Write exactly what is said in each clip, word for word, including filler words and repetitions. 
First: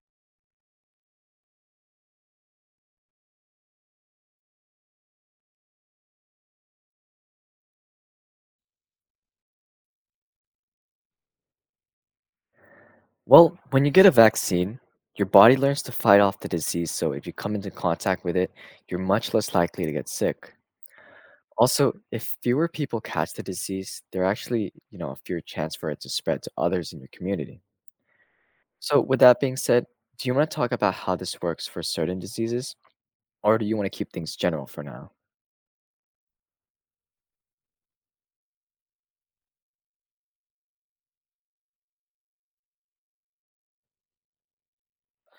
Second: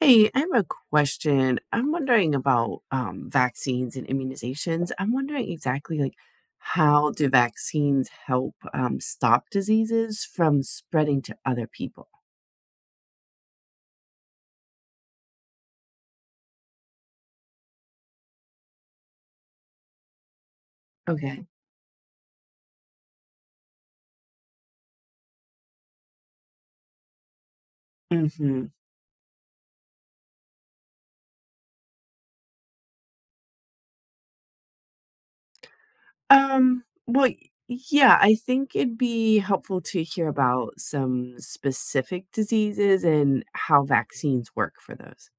Hey, I have a question. I'm wondering about um, vaccines and immunizations. I'm wondering exactly like how do vaccines help um, stop diseases from spreading to other people? Well, when you get a vaccine, your body learns to fight off the disease, so if you come into contact with it, you're much less likely to get sick. Okay. Also, if fewer people catch the disease, there actually, you know, a fewer chance for it to spread to others in your community. Mm-hmm. So, with that being said, do you want to talk about how this works for certain diseases, or do you want to keep things general for now? Um, well, y- Yeah, I think it'd be helpful to hear about some specific diseases and how vaccines work for those.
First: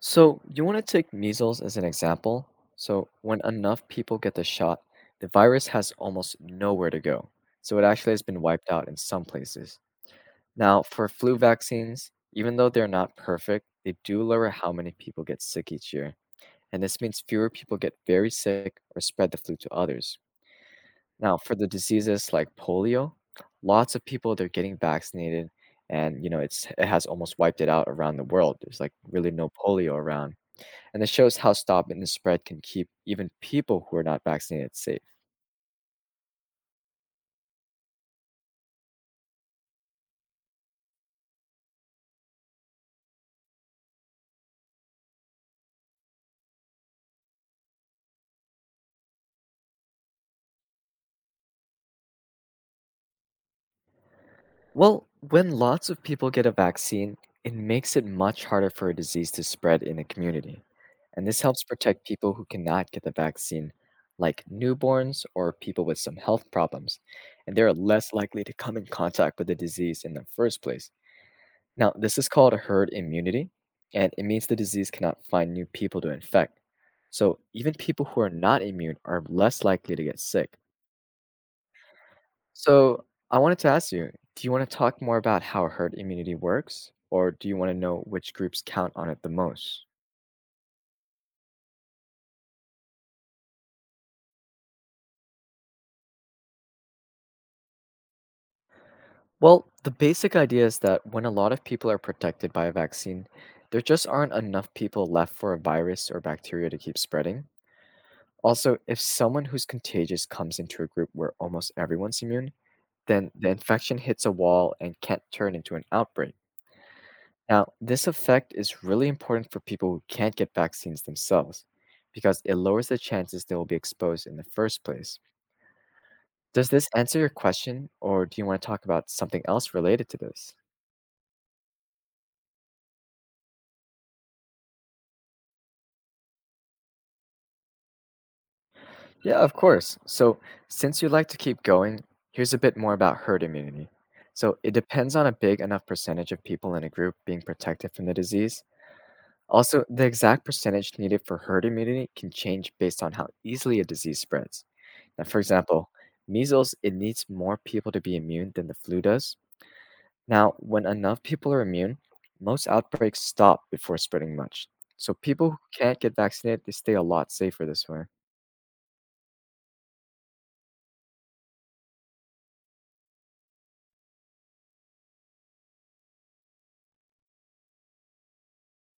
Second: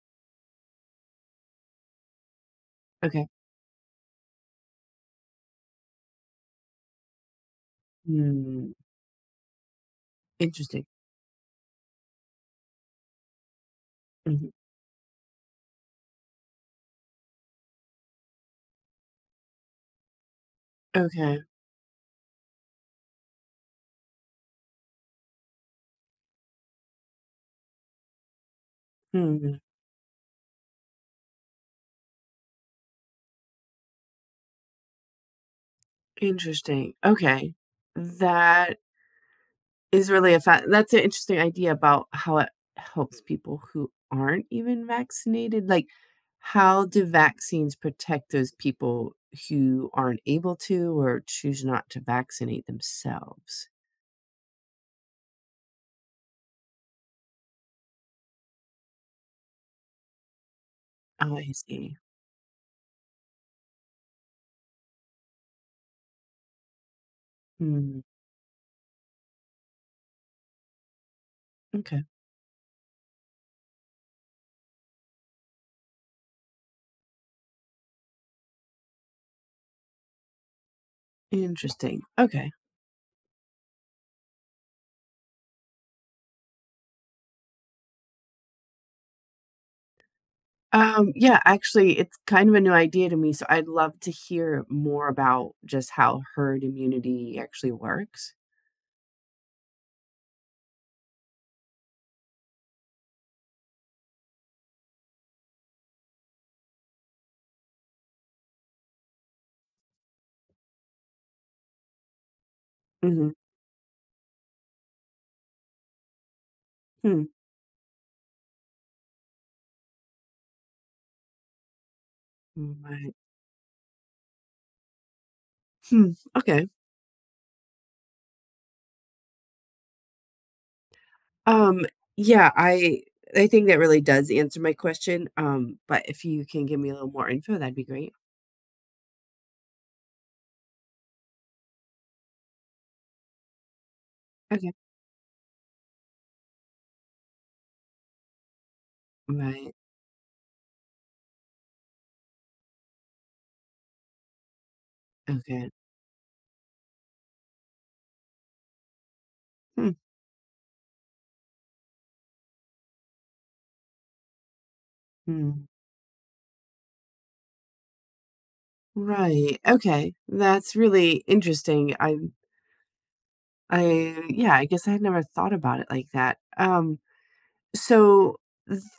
So, you want to take measles as an example. So, Okay. when enough people get the shot, the virus has almost nowhere to go. So, it actually has been wiped Hmm. out in some places. Now, Interesting. for flu vaccines, even though they're not perfect, they do Hmm. lower how many people get sick each year. And this means fewer people get very sick or spread the flu to others. Now, Okay. for the diseases like polio, lots of people they're getting vaccinated and you know it's it has almost wiped it out around the world. There's like really no Hmm. polio around. And it shows how stopping the spread can keep even people who are not vaccinated safe. Interesting. Okay. That Is really a fa That's an interesting idea about how it helps people who aren't even vaccinated, like, how do vaccines protect those people who aren't able to or choose not to vaccinate themselves? Well, when lots of people get a vaccine, it makes it much harder for a disease to spread in a community, and Oh, this I helps see. protect people who cannot get the vaccine, like newborns or people with some health problems, and they are Mm, less likely to come in contact with the disease in the first place. Now, okay, this is called herd immunity, and it means the disease cannot find new people to infect. So, even people who are not immune are less likely to get sick. interesting, okay. So, I wanted to ask you, do you want to talk more about how herd immunity works, or do you want to know which groups count on it the most? Um, yeah, actually, it's kind of a new idea to me, so I'd love to hear more about just how herd immunity actually works. Well, the basic idea is that when a lot of people are protected by a vaccine, there just aren't enough people left for a virus or bacteria to keep spreading. Also, if someone who's contagious comes into a group where almost everyone's immune, then Mhm. the infection hits a wall and can't turn into an outbreak. Hmm. Now, this effect is really important for people who can't get vaccines themselves because it lowers the Right. chances they will be exposed in the first place. Hmm, okay. Does this answer your question, or do you want to talk about something else related to this? Um, yeah, I I think that really does answer my question, um, but if you can give me a little more info, that'd be great. Yeah, of course. So, since you like to keep going, here's a bit more about herd immunity. So, Okay. it depends on a big enough percentage of people in a group being protected from the disease. Right. Also, the exact percentage needed for herd immunity can change based on how easily a disease spreads. Now, for Okay. example, measles, it needs more people to be immune than the flu does. Hmm. Now, when enough people are immune, most outbreaks stop before spreading much. So, people who Hmm. can't get vaccinated, they stay a lot safer this way. Right. Okay. That's really interesting. I I yeah, I guess I had never thought about it like that. Um, so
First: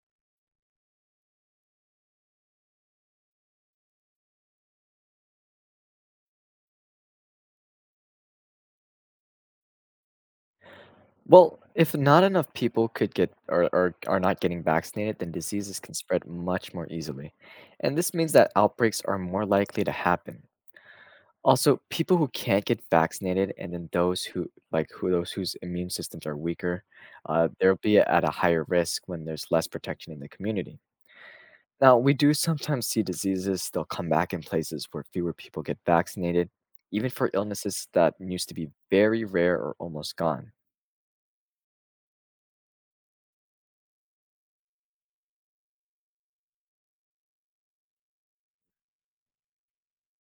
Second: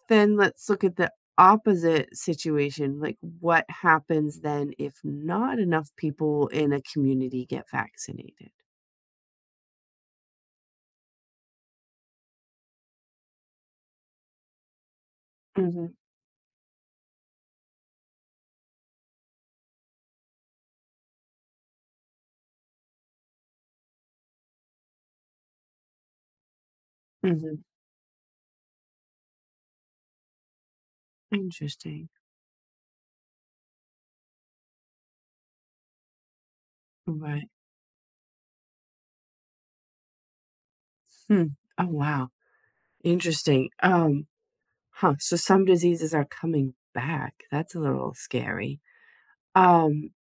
then let's look at the opposite situation. Like what happens then if not enough people in a community get vaccinated? Well, if not enough people could get or, or are not getting vaccinated, then diseases can Mhm. spread much more easily. And this means that outbreaks are more likely to happen. Also, people who can't get vaccinated and then those who like who those whose immune systems are weaker, uh, Mhm. they'll be at a higher risk when there's less protection in the community. Now, Interesting. we do sometimes see diseases they'll come back in places where fewer people get vaccinated, even for Right. illnesses that used to be very rare or almost gone. Hmm. Oh, wow. Interesting. Um, huh. So some diseases are coming back. That's a little scary. Um,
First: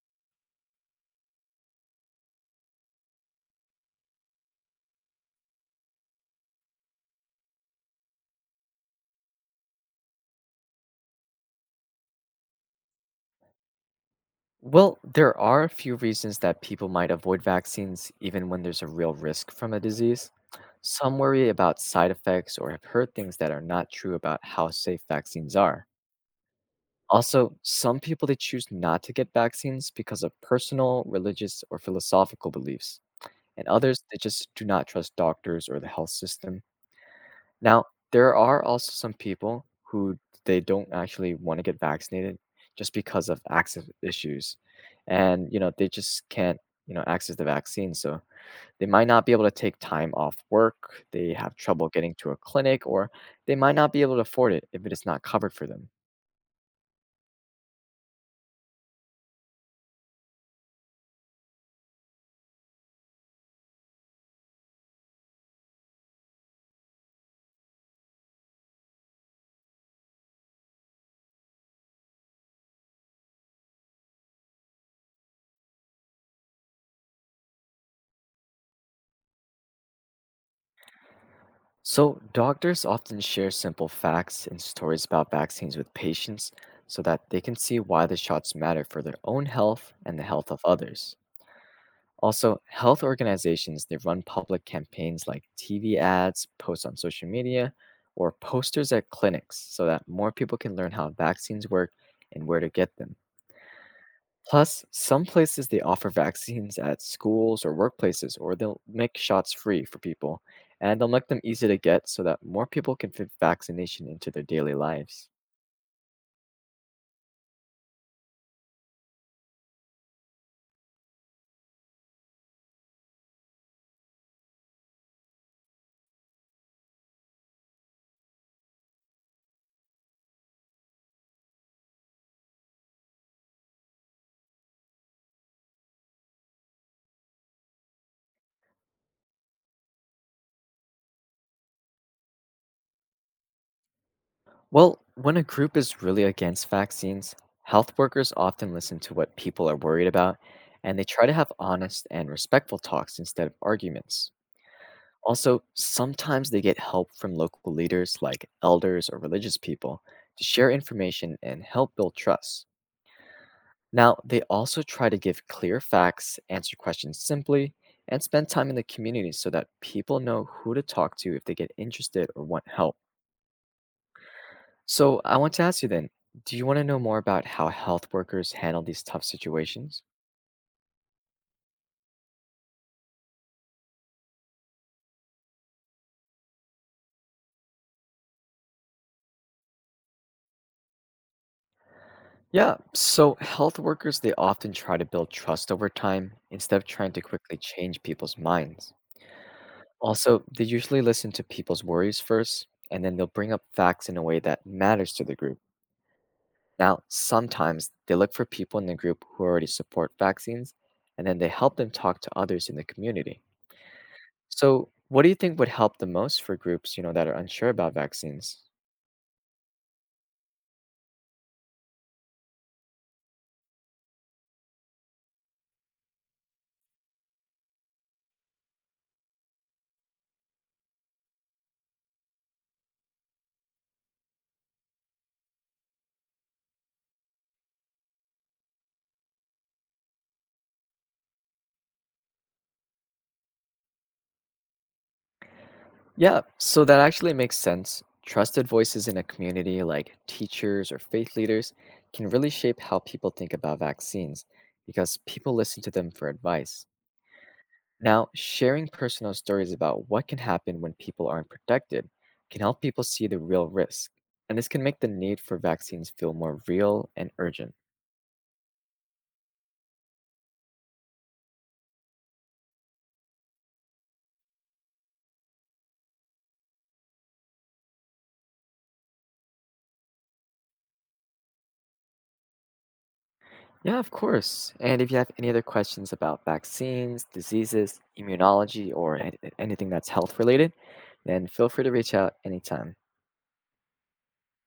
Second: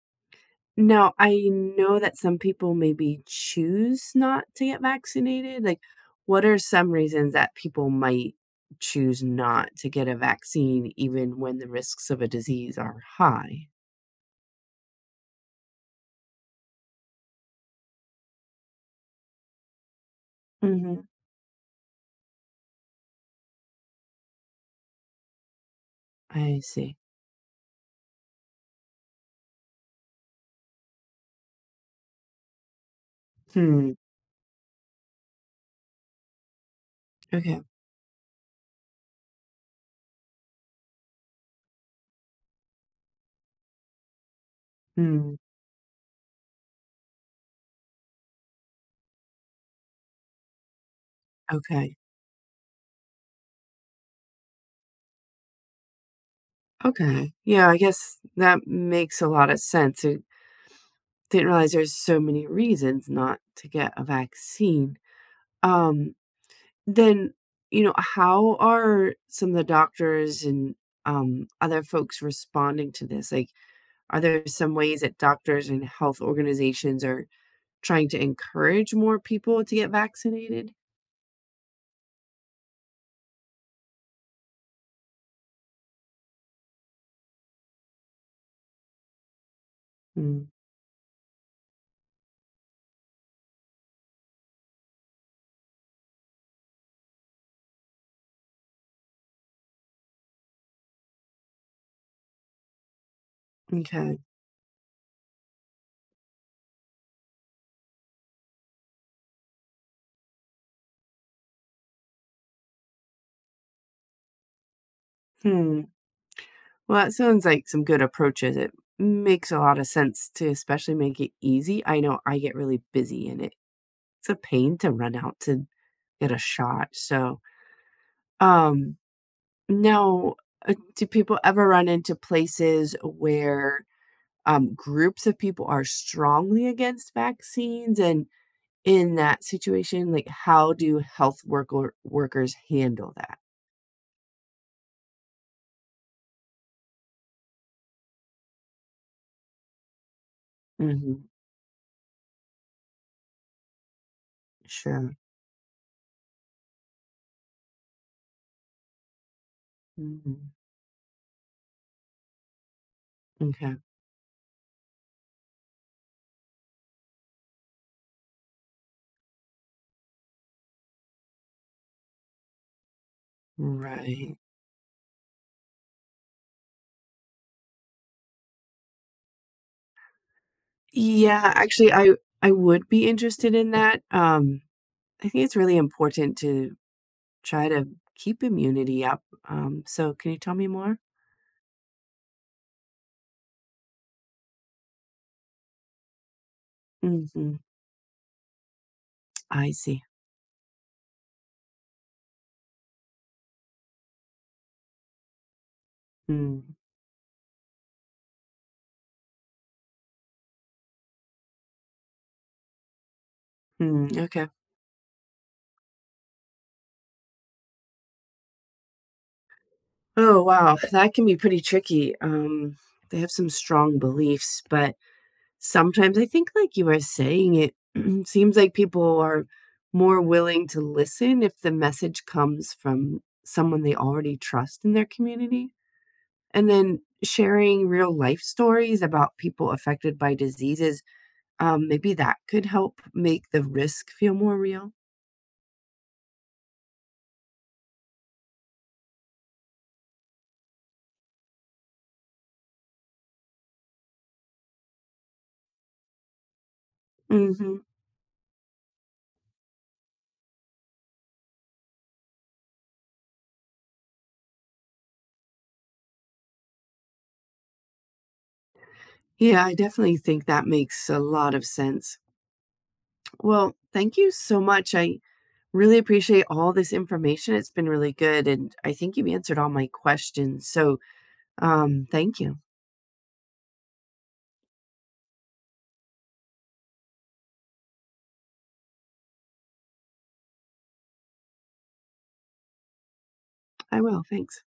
Now I know that some people maybe choose not to get vaccinated. Like, what are some reasons that people might choose not to get a vaccine even when the risks of a disease are high? Well, there are a few reasons that people might avoid vaccines even when there's a real risk from a disease. Mm-hmm. Some worry about side effects or have heard things that are not true about how safe vaccines are. I see. Also, some people they choose not to get vaccines because of personal, religious, or philosophical beliefs, and Hmm. others they just do not trust doctors or the health system Okay. now, there are also some people who they don't actually want to get vaccinated just because of access issues. Hmm. And, you know, they just can't, you know, access the vaccine. So they might not be able to take time off work. They have trouble Okay. getting to a clinic, or they might not be able to afford it if it is not covered for them. Okay. Yeah, I guess that makes a lot of sense. Didn't realize there's so many reasons not to get a vaccine. Um, then, you know, how are some of the doctors and um, other folks responding to this? Like, are there some ways that doctors and health organizations are trying to encourage more people to get vaccinated? So doctors often share simple facts and stories about vaccines with patients so that they can see why the shots matter for their own health and the Hmm. health of others. Also, health organizations, they run public campaigns like T V ads, posts on social media, or posters at clinics so that more people can learn how vaccines work and where to get them. Okay. Plus, some places they offer vaccines at schools or workplaces, or they'll make shots free for people, and they'll make them easy to get so that more people can fit vaccination into their daily lives. Hmm. Well, that sounds like some good approaches. It makes a lot of sense to especially make it easy. I know I get really busy and it's a pain to run out to get a shot. So, um, now, uh, do people ever run into places where um, groups of people are strongly against vaccines? And in that situation, like, how do health worker workers handle that? Well, when a group is really against vaccines, health workers often listen to what people are worried about and they try Hmm. to have honest and respectful talks instead of arguments. Sure. Also, sometimes they get help from local leaders like elders or religious people to Hmm. share information and help build trust. Okay. Now, they also try to give clear facts, answer questions simply, and spend time in the community so that people know who to talk to if they get interested or want help. Right. So I want to ask you then, do you want to know more about how health workers handle these tough situations? Yeah, actually, I I would be interested in that. Um, I think it's really important to try to keep immunity up. Um, so, can you tell me more? Yeah, so health workers, they often try to build trust over time instead of trying to Hmm. quickly change people's minds. I see. Also, they usually listen to people's worries first, and then they'll bring up facts in a way that matters to the group. Mm, Now, sometimes they look for people in the group who already support vaccines, and then they help them talk to others in the community. mm, okay. So, what do you think would help the most for groups, you know, that are unsure about vaccines? Oh, wow, that can be pretty tricky. Um, they have some strong beliefs, but sometimes I think, like you are saying, it seems like people are more willing to listen if the message comes from someone they already trust in their community. And then sharing real life stories about people affected by diseases, um, maybe that could help make the risk feel more real. Yeah, so that actually makes sense. Trusted voices in a community like teachers or faith leaders can really shape how people think about vaccines because people listen to them for advice. Hmm. Now, sharing personal stories about what can happen when people aren't protected can help people see the real risk, and this can make the need for vaccines feel more real and urgent. Yeah, I definitely think that makes a lot of sense. Well, thank you so much. I really appreciate all this information. It's been really good. And I think you answered all my questions. So um, thank you. Yeah, of course. And if you have any other questions about vaccines, diseases, immunology, or an- anything that's health related, then feel free to reach out anytime. I will. Thanks.